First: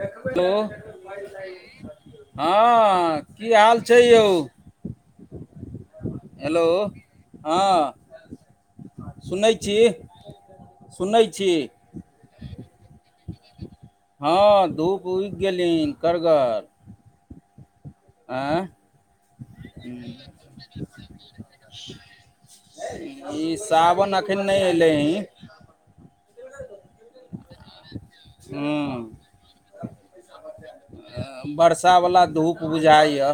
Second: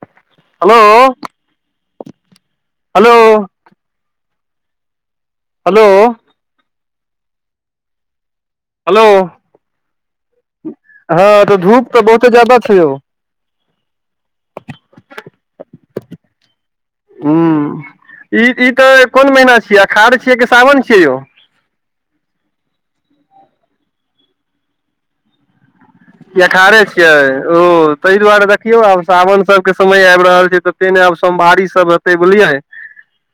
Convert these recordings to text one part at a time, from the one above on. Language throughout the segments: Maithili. हेलो हेलो हँ कि हाल छै यौ। हेलो। हेलो ह हेलो सुनै हँ तऽ धूप त बहुते जादा छै यौ। ह धूप उगि गेली करगर ई ई तऽ कोन महीना छियै अषाढ़ छियै कि सावन छियै यौ। इ सावन अखन नहि एले ह एखारे छियै ओ ताहि दुआरे देखियौ आब हूँ सावन सभके समय आबि रहल छै त। एते नहि आब सोमवारी सभ हेतै बुझलियै बुझाइ या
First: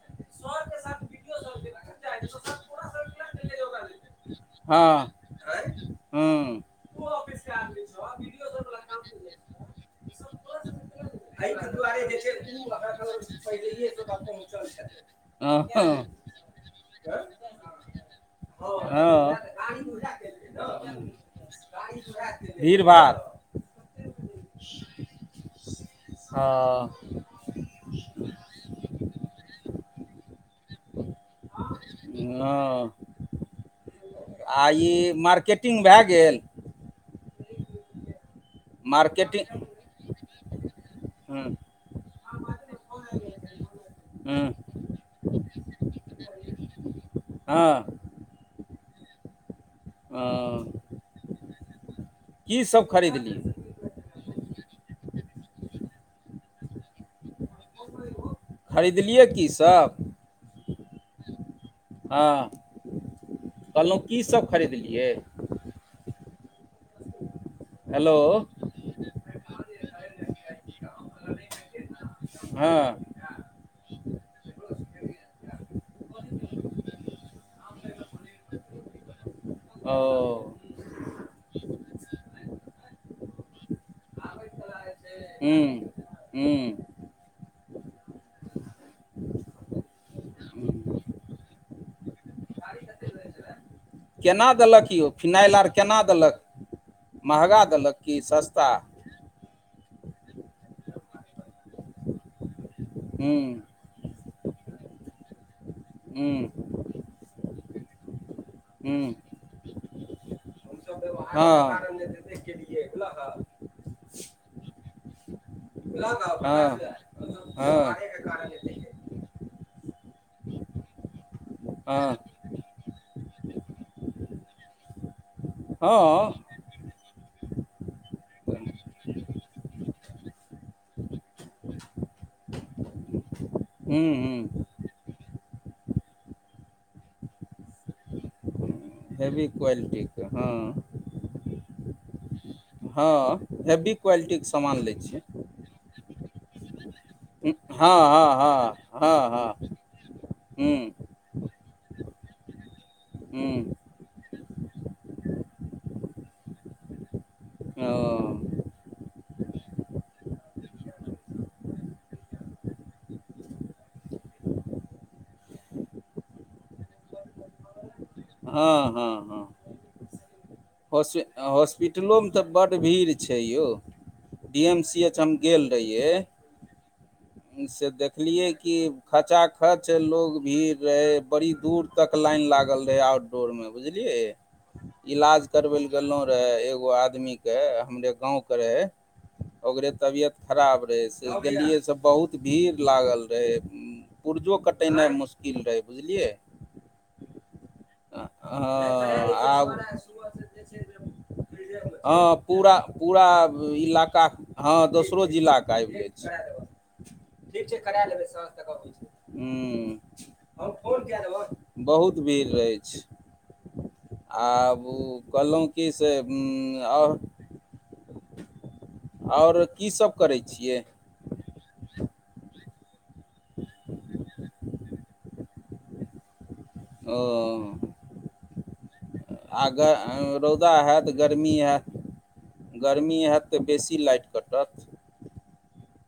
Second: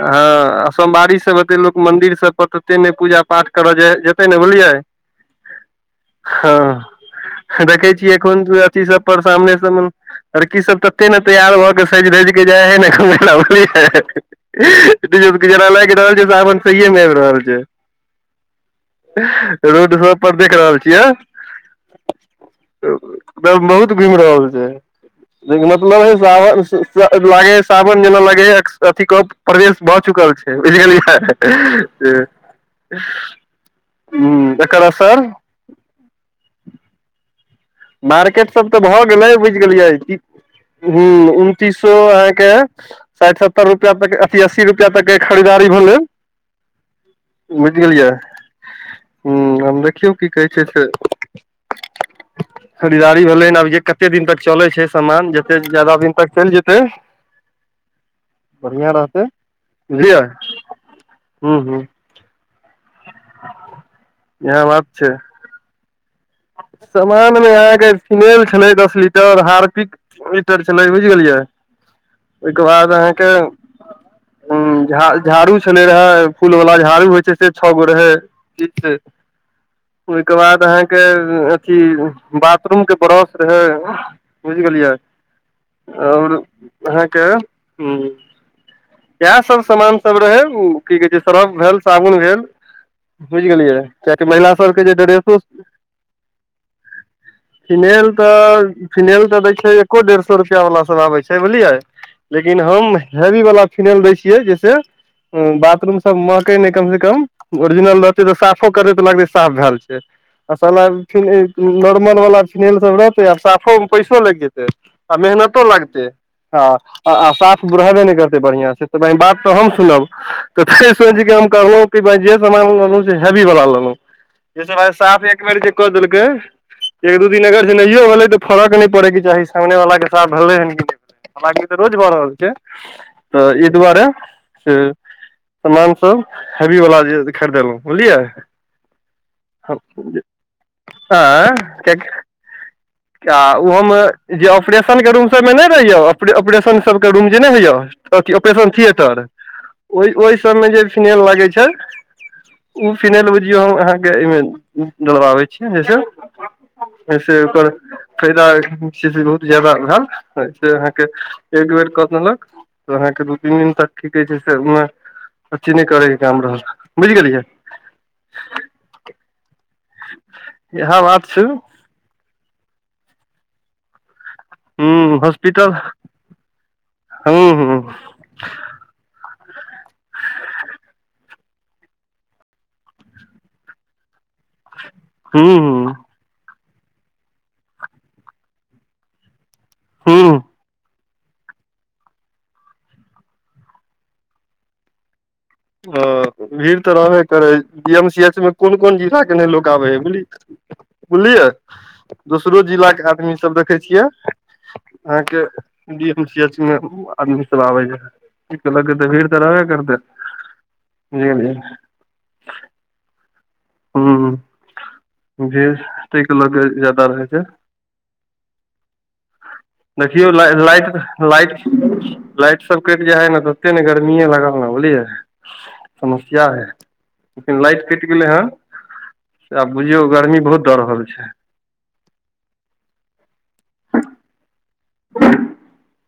हँ आ सोमवारी सब एते लोक मंन्दिर सभ पर तते नहि पूजा पाठ करऽ जेतै ने बुझलियै। हँ ह देखै छिय एखन अथी सभ पर सामने स लड़की सभ तते ने तैयार भऽ के सजि रजि के जाय है नहि ज हँ लागि रहल छै सावन कयमेर रहल रहल छै। ह रोड रो पर देख रहल छियै। भीड़ भाड़ एक बहुत घुमि रहल छै। मतलब हे हँ सन ले सावन जेना लागे अथी क प्रवेश भ चुकल छै बझल हँ आ ई मार्केटिग भए गेल मार्केट सभ तऽ भऽ गेलै बुझि मार्केटिंग गेलियै ह हँ उनतीस सो अहाँकेँ साठि सत्तर रुपैआ तक अति हँ अस्सी रुपैआ तक के खरीदी भेल। बुझि हँ गेलियै हम देखियौ कि कहै छै हँ से कीसभ खरीदारी भेलै खरीदलियै हन आब जे कते दिन तक चलै छै सामान जते जादा दिन तक चलि जेतै। बढ़िआ रहतै खरीदलियै कीसभ बुझलियै ह ह हँ कहलहुँ कि सभ इएह बात खरीदलियै सामानमे अहाँकेँ हेलो फिनल छलै दस लीटर हार्पिक ईटर छल बुझ गेलियै ओहिके हँ बाद अह। झाड़ू छले रहे फूल वाला झाड़ू होइ छै छै गो रहै ओ ओहिके बाद अह के अथि बाथरूम के ब्रश रहै बुझ गेलियै ह्म आओर ह्म अहाँकेँ ह इएह सभ समामान सभ रहे की कहे छै सर्फ भेल साबुन भेल बुझि गेलियै कियाकि केना महिला सभके देलक जे यौ ड्रेसो फिनाइल आर केना देलक महगा देलक कि सस्ता फिनालि तऽ दय छै एको डेढ़ सए रुपआ वाला सब आबे छै बुझलिये लेकिन हम हेवी ह्म वला फिनाइल दैय छियै जैसे बाथरूम सब ह्म महकई नै कम से कम ओरिजिनल र तऽ साफो करे तऽ ह्म लगते साफ भेऽल छै आ सला नॉर्मल वाला फिनईल सब रहतै आ हँ साफो पैसो लागि जेतै आ मेहनत लगतै हँ आ आ साफ गोल हँ हेबे नय करतै बढ़ियां से ताय बात तऽ हम सुनब तऽ ते सोझ के हम कहलहुं कि जे सान लेलहु से हेवी वाला लेलहुँ जैसऽ भाई साफ एक बेर जे कऽ देलकै हुँ एक दू दिन अगर जे नहियो भेलै तऽ फरक नय पड़ेके चाही सामने वला के साफ भेलै हन कि नय हलाकि तऽ रोज भऽ रहल छै हं ई दुआरे हुँ से समान सभ हेवी वला जे खरीदेलहुँ बुझलियै हेवी क्वालिटीके हँ आँ क हँ आ ओहो हेवी मे क्वालिटीके जे सामान लै ऑपरेशन के छियै रूम सब मे नहि रहयि ऑप ऑपरेशन क रूम जे नय होइय हँ हँ अथ ऑपरेशन हँ थिएटर हँ हँ ओई ओई सब मे जे हुँ फिनेल लगै छै ऊ फिनाल हुँ बुझियौ हम अहाँके एहिमे डलबाबै छियै जैसे अईसे ओकर फायदा ओ छै से बहुत जादा भेऽल से अहाँके एक बेर क देलक अहाँके दू तीन दिन तक की कहै छै सेह अथी नय करैके काम रहल बुझि गेलियै हूं हूं हूं इएह हाॅस बात छै हाॅस पिटलो मे ते बड भीड़ छै यौ डी एम सी हूँ एच हम गेल हॉस्पिटल रहियै हूँ हूँ से देख देखलियै कि खचा खच लोग भीड़ रहै बड़ी दूर तक लाइन लागल रहै आओर रोर मे बुझलियै इलाज करबै लए हूँ हूँ गेलहु रहे एगो आदमीके हमरे गाँवके रहए ओकरे हूँ तबियत खराब रहै से गेलियै सब बहुत भीड़ लागल रहै पुर्जो कटेनाइ मुश्किल रहै ह बुझलियै भीड़ तऽ रहबे करै पिएम सी हँ एच मे कुन कुन जिला के नय लोक आब इस है बुझलियै बुझलियै हँ दोसरो पूरा जिला के पूरा आदमी सब देखै छियै इलाका हँ अहाँ दोसरो के जिलाके आबि गेल डी एम छै सी एच मे आदमी सब आबै है भीड़ तऽ रहबे करतै हम फोन कए बुझलियै रहब बहुत भीड़ रहै छै हूँ आब ऊ कहलहुँ भीड़ कि से ताहिके लऽ कऽ ऊं ज्यादा आउ रहै छै आओर की सब करै छियै लाईब छै [inaudible] सब कटि जाई है न त ओते न गर्मीए लागल न बुझलियै समस्या है लेकिन लाइट कटि गेलै हँन आगरऽ रौदा दऽ रहल हेत छै गरमी हेऽत गरमी हैत तऽ बेसी लाइट कटत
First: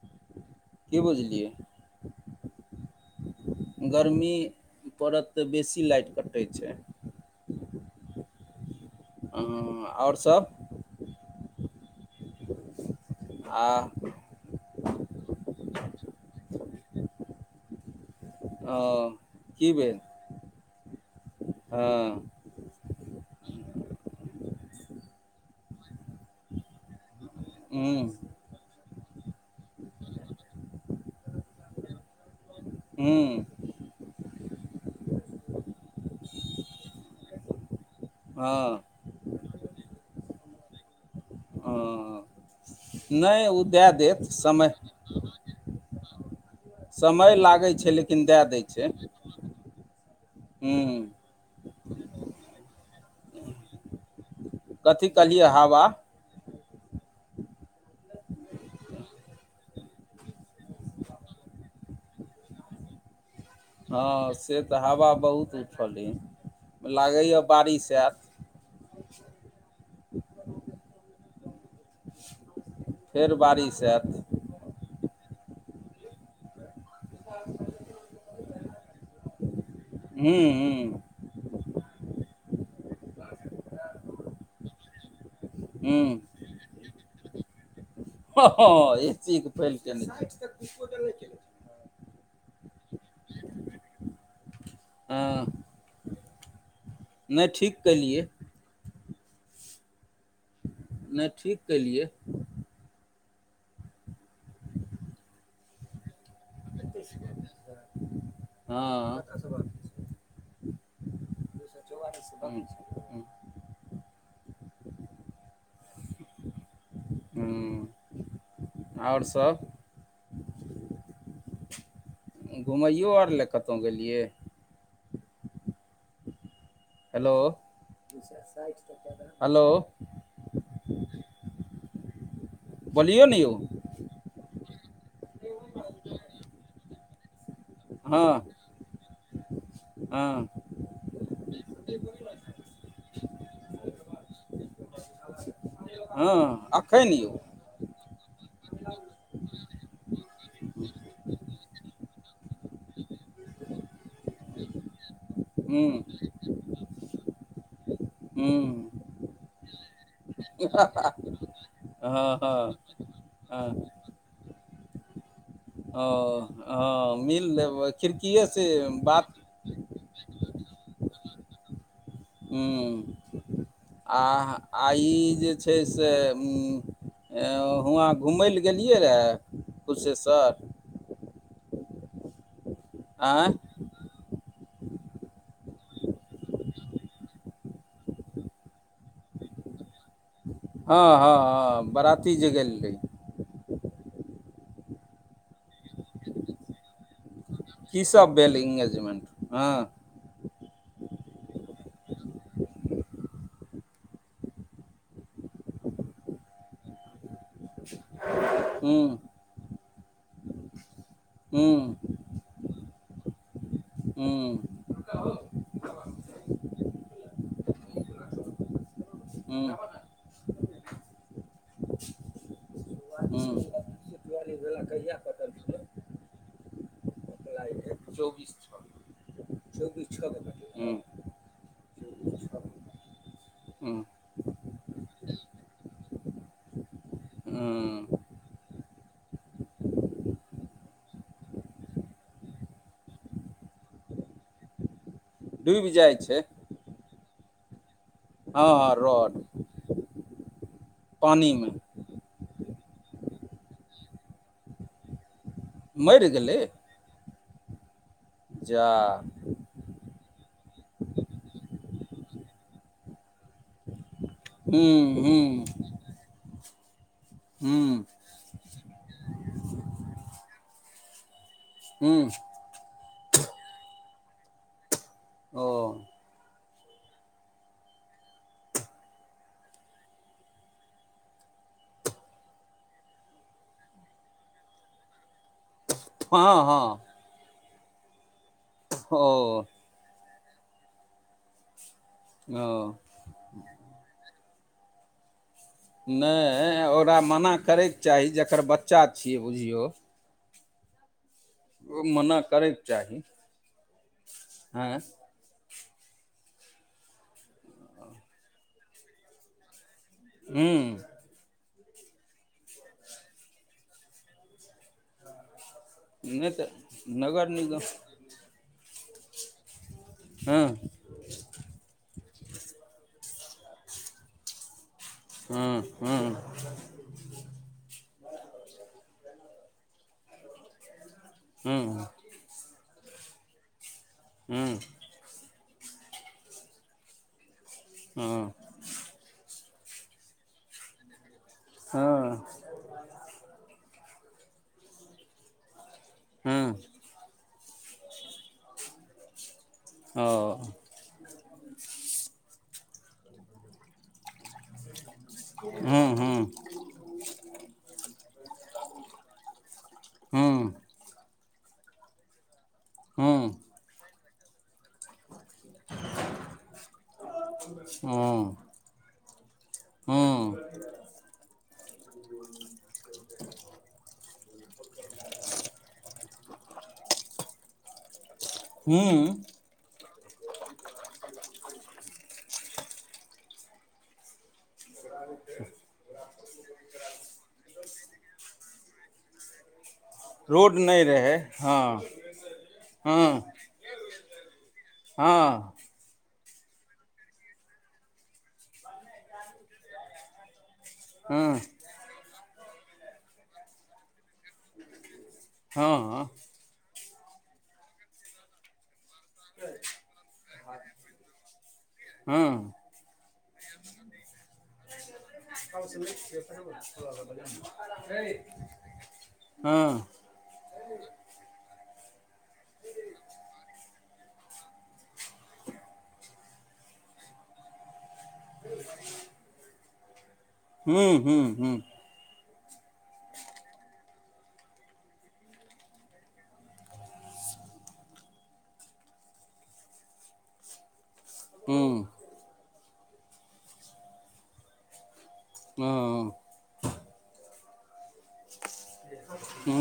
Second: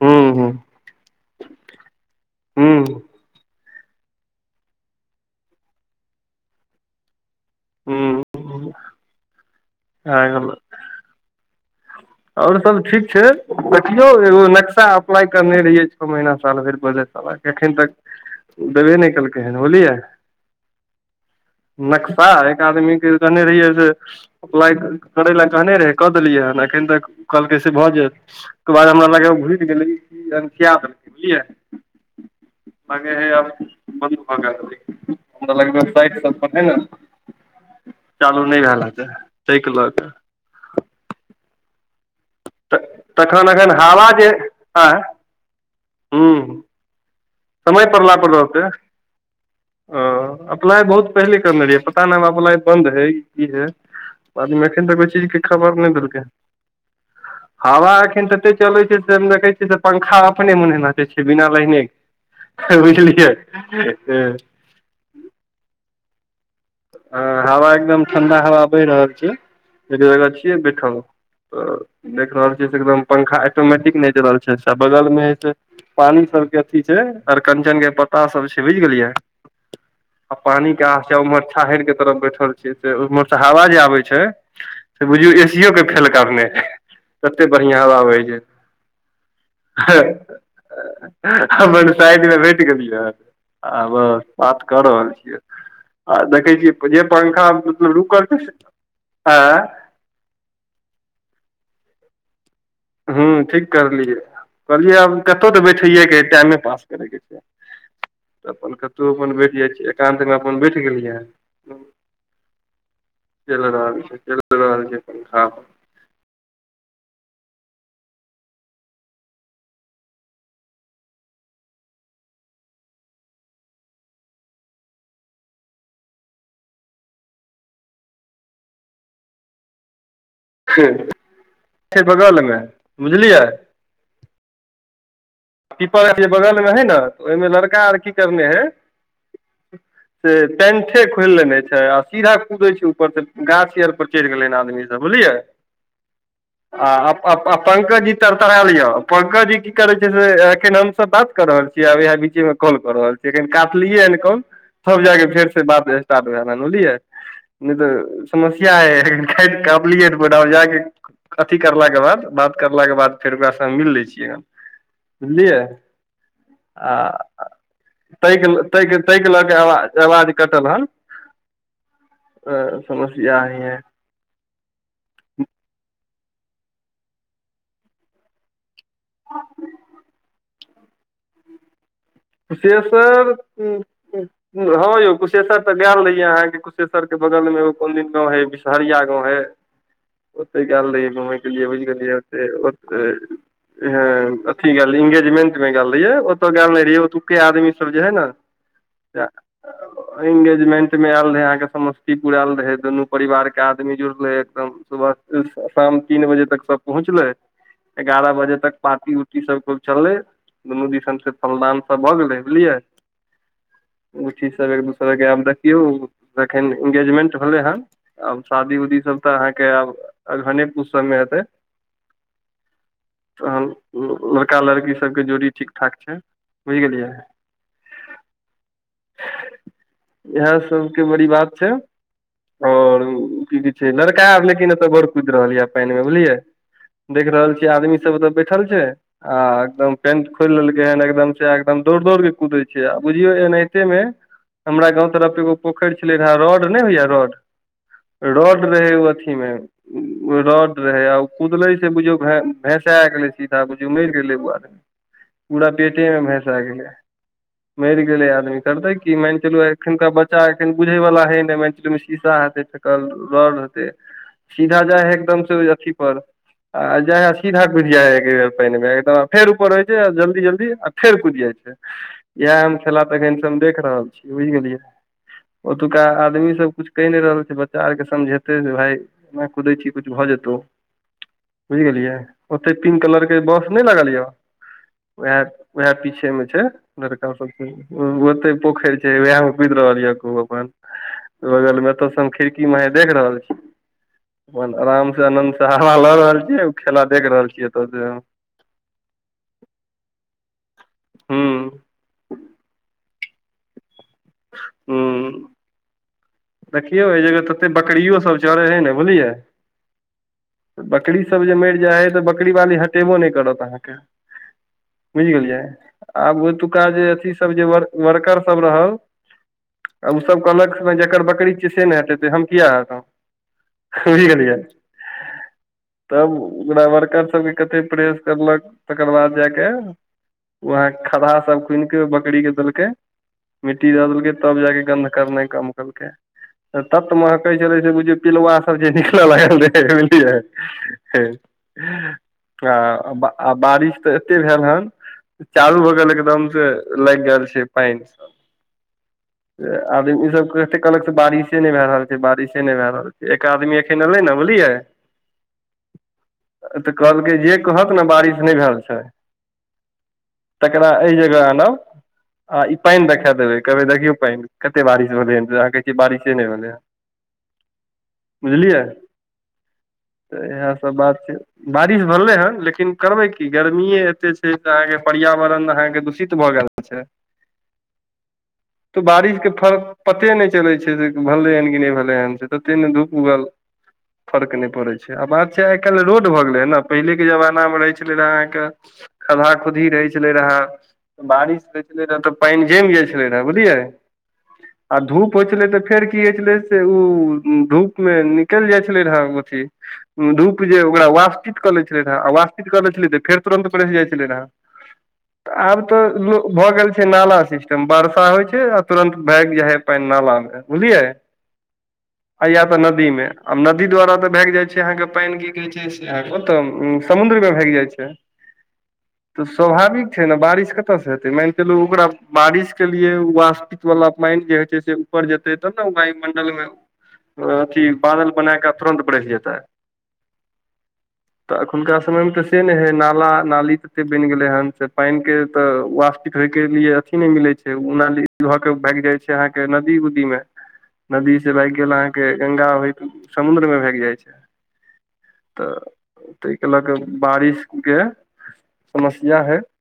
हूं हूं की बुझलियै हूँ गर्मी पड़त तऽ बेसी लाइट कटै छै हूं हाँ आऔर सभ आओर सभ ठीक छै देखियौ आ एगो नक्शा अप्लाइ करने रहियै छओ महिना साल भरि पहले साला एखन तक। देबे नहि कलकै हैं की बूलियै भेल हँ नक्शा एक आदमी क कहने रहियै जे अप्लाइ करै लए कहने रहै क देलियै हन एखन तक कहलके से भऽ हूँ जेयत ओकर बाद हमरा लागऐ घुरि गेलै किए किया। हगे हूँ अब बंद भगेल होबहि हमरा लगलै पाइप सभ अखै ने चालू नहि हँ भेल हतै तइके लऽ क हैं तऽ नहि तखन एखन उदए हवा देत जे समय आँय हूँ। समय लागै छै लेकिन देए दै छै। आ अप्लाइ हूँ बहुत पहिले करने रहियै ताना बाबू वाला बंन्द है कि बाद मे अखन तक कथी ओ चीज के कहलियै खबर हवा नहि देलकै ह हवा एखन तते चलैत छै से देखै छियै से पंखा अपने मुने नाचे छै बिना लाएने क ऐबे बुझलिए हँ से तऽ हवा बहुत उठल य हवा एकदम ठण्डा हवा बहि रहल छै अक्रारा रखिए देखाउ त देख रहल छी एकदम फेर पंखा बारिश आयत अटोमेटिक नेएच रहल छै अच्छा अच्छा बगलमेइ ऐते। पानी सबके अथि छै अरकञ्चन के पत्ता सभ छै बुझ गेलियै मु हू उमर छाहर के तरफ बैठल छीयै से ऊमहर सँ हावा जे आबे छै। स बुझियौ एशिओके फेल हूँ कारने हे तते बरिहिया हवा बह छै हँ एसी के फैल है केने छै हमर न शायमे भेटगेलियै आबो बात क रहल छियै हँ आ देखै छि जे पंखा नहि ठीक मतलब केलियै रूकल छै से एँय नई ठीक केलियए। हून ठीक करलियै कहलियै आब कतदेबै ठेहिएया के टाइम पास हेतई के जे अपन कतहु हँ अपन बैठ जाइ छी एकान्त मे अपन बैठ गेलियै चोव आलीस बनई छै चईल रहल छै चईल चईल रहल छै कुनू काम हू आओर सभ घुमैयो ओर लेए कतउ गेलियै हेलो, हेलो छै बगल मे बोलियौ बुझलियै [inaudible] पीपल बगल मे हइ ने तऽ ओहिमे लड़का आर कि हँ करने हइ से हँ पेठे खोलि लेने छै आ सीधा कुदै छै ऊपर तऽ गाछ आर पर चढ़ि गेले आदमी सभ बुझलियै हँ एखन यौ आ पंकजी तरतरा लिया पंकजी कि करे छै एखन हमस बात क रहल छियै आब इ बीचेमे कॉल कऽ रहल छियै एखन काटलियै हन कल सभ ज फेर से हूँ बस्ट्ट बझलियै तऽ हूँ सम्या ह [unintelligible] अथी करलाक के बाद हँ बात हँ करलला के बाद फेर ओका सँ हँ हम मिल ले छियै बुझलियै ओ हँ आ मिल लेबै खिड़किए से ताहिके ताहिके बात लऽ आवाज कटल हन हूँ समस्या ही है आ आ ई जे छै से उ हुआँ घुमय लए गेलियै रहए कुशेश्वर कुशेश्वर आँय हँ यौ कुशेश्वर त गेल रहियै अहाँके कुशेश्वर के बगल मे एगो कोन दिन गाँव हय डरिया गाँंव हे ओते गेल रहि हँ हँ घुमय के लिए बुझि हँ गेलियै बराती जे गेल रही ओते ह अथी गेल रहिये अंगेजमेंट मे गल रहहिऐ ओत गेल नय रहीए की सब भेल इंगेजमेंट म एंगेजमेंट मे आयल रहै अहाँके समस्तीपुर आयल रहै दुनू परिवार के आदमी जुड़ल रहे एकदम [unintelligible] शाम तीन बजे तक सब पहुँचले एगारह बजे तक हूँ पार्टी ई सब चलले दुनू दिस से हूँ फलदान सब भए गेले बुझलियै उ हूँ चीज स एकदम [unintelligible] आब देखिौ अखन इंगेजमेंट भेलै हन आब शादी उदी सब त आहाँ के अखनिया पुश सब मे हेतई हूँ हूँ लड़का लड़की सबके जोड़ी ठीक ठाक छै बुझ गेलियै इएह हूँ सबके बड़ी बात छै ओर की जे छै लड़का आब लेकिन एतय बड़ कुदि रहल य पानि मे बुझलियै देख रहल छीै आदमी सब हूँ एत बैठल छै आ एकदम पेंट खोलि लेलकै हन एकदम एकदम दौड़ दौड़ के कुदे छै आ बुझियौ एनाहिते मे हमरा गाँव तरफ एगो डूबि पोखर छलै जाइ रह छै रोड नय होइए रोड रोड हँ रहे हँ ओ अथी रड मे रोड रहे आ ओ कुदले पानिमे से बुझियौ भैंसा गेलै सीधा बुझ मरि गेलै ओ आदमी पूरा पेटे मे भैंसा गेलै मर गेलले आदमी जा करताै कि मान चलू अखुनका बच्चा एखन बुझे वाला हे ने [unintelligible] सीधा हूँ जाइ है एकदम से औ हूँ अथी पर आ जई सीधा खुद हूँ जाइ ह एक बेर पानि मे फेर ऊपर रहय छै जल्दी जल्दी फेर कुदि जाइ छै हूँ इहा हम खेला तखन से हम देख रहल छीयै बुझ गेलियै ओ ओतुका आदमी सब कुछु कहि नहि रहल छै बच्चा आरके समझेतै जे भाई एना कुदै छी किछु भ जेतौ बुझि गेलियै ओतेक तीन कलरके बस नय लागल यए उहा वएह पीछे में छै हँ हँ लड़का सबके ओते पोखर छै ओ वएहा मे खुद रहल य खू अपन बगल मे ओतह से हम खिड़की माहे ओ देख रहल छी अपन आराम से [unintelligible] ल रहल छियै खेला देख रहल छियै एत से एकर बच्चा छियै बुझियौ हूँ ओ मना करयके चाही हँ हूं देखियौ एहि जगह तते बकियो सब चरे है ने बुझलियै हूँ बकरी सब जे मरि जाइ हय त बकरी बाली हटेबो नय करत अहाँके बुझ गेलियै आब नहि तऽ ओतुका जे अथी नगर सब जे निगम वर्कर उ सब रहल अब उ सब हँ कल्हक न जे जेकर बकरी छ से नय हटेते हम किया हटेबे बुझ गेलियै ह तब हू ओकरा वर्कर सभके कथे प्रेस करलक तकर बाद जायाक वहाँ खदहा सभ हँ खुनिके बकरी के देलकै मिट्टी दऽ देलकै तब हँ जाक गन्ध करना कम केल त महकै छलुझ हँ प सब्जी निकल ल आ आ बारिश त एते भेल हन चालू होग गेल हँ एकदम से हँ लागि गेल छै पानन सभ आदमी सभ ओ कहते कहलक से बारिशे नहि भए रहल छै बारिशे नहि भए रहल छै आदमी एखन एलै ने बुझलियै। हूँ हूँ तऽ कहलकै जे कहत ने बारिश नहि भेल छै। हूँ तकरा एहि जगह आनब आई पानि देखा देबे हूँ कहबै देखिऔ पानि कते बारिश भेलै अहाँ कहै छियै बारिशे नहि भेलै हैं हूँ बुझलियै तऽ हूँ इएह सभ बात छै बारिश भेलै हँ लेकिन करबै की गर्मी एते छै तऽ अहाँकेँ पर्यावरण अहाँकेँ दूषित भऽ गेल छै। [unintelligible] तऽ बारिश हूँ के फर। पते नहि चलै छै से भेलनै ह कि नहि भेलै हँ से तते ने धूप उगल फर्क नहि पड़ै छै आ बात छै आइ कालहि रोड भऽ गेलै ह ने पहिलेके जमाना मे रहै छलै रहए अहाँकेँ खदा खुद्दही रहैत छलै रहै रोड नहि रहै बारिश रहै हँ छलै रहै त पानि जमि जाइ छलै रहै हँ बुझलियै आ धूप पहुचलै हँ तऽ फेर। कि होइ छलै से ओ धूप मे निकलि जाइ छलै रहे अथी धूप जे ओकरा हँ वास्तित कऽ लै छलै रहे आ वास्तित कऽ ले छलै तऽ फेर तुरन्त रहि जाइत छलै रहे आब तऽ हँ भऽ गेल छै नाला सिस्टम बर्षा होइ छै आ तुरन्त भागि जाय हय पे ने लै बुझलियै आ यया हँ तऽ नदी मे आ नदी द्वारा ते भाग जाय छै अहाँकेँ पानि क क [unintelligible] त स्वाभाविक छै ने बारिश कतेक कत से हेते मानि चलू ओकरा बारिश के लिए वपी वाला पानि जेे छै से ऊपर जेतै तब ने वाय मंडल मे अथी बादल बना कऽ तुरंत बस जेताै हूँ हूँ तऽ हूँ अखुनका समय मे त से नहि है नाला नाली तते बनि गेलै हन से पानि के तऽ वटिक होय के लिए अथी नहि मिलै छै उ नाली भऽ के भागि जाय छै अहाँकेँ नदी उदी मे नदी से भाग गेल अहा हूँ के गंगा भ समुद्र मे भाग जाय छै तऽ ताहिके लऽ क बारिशके समस्या हइ हँ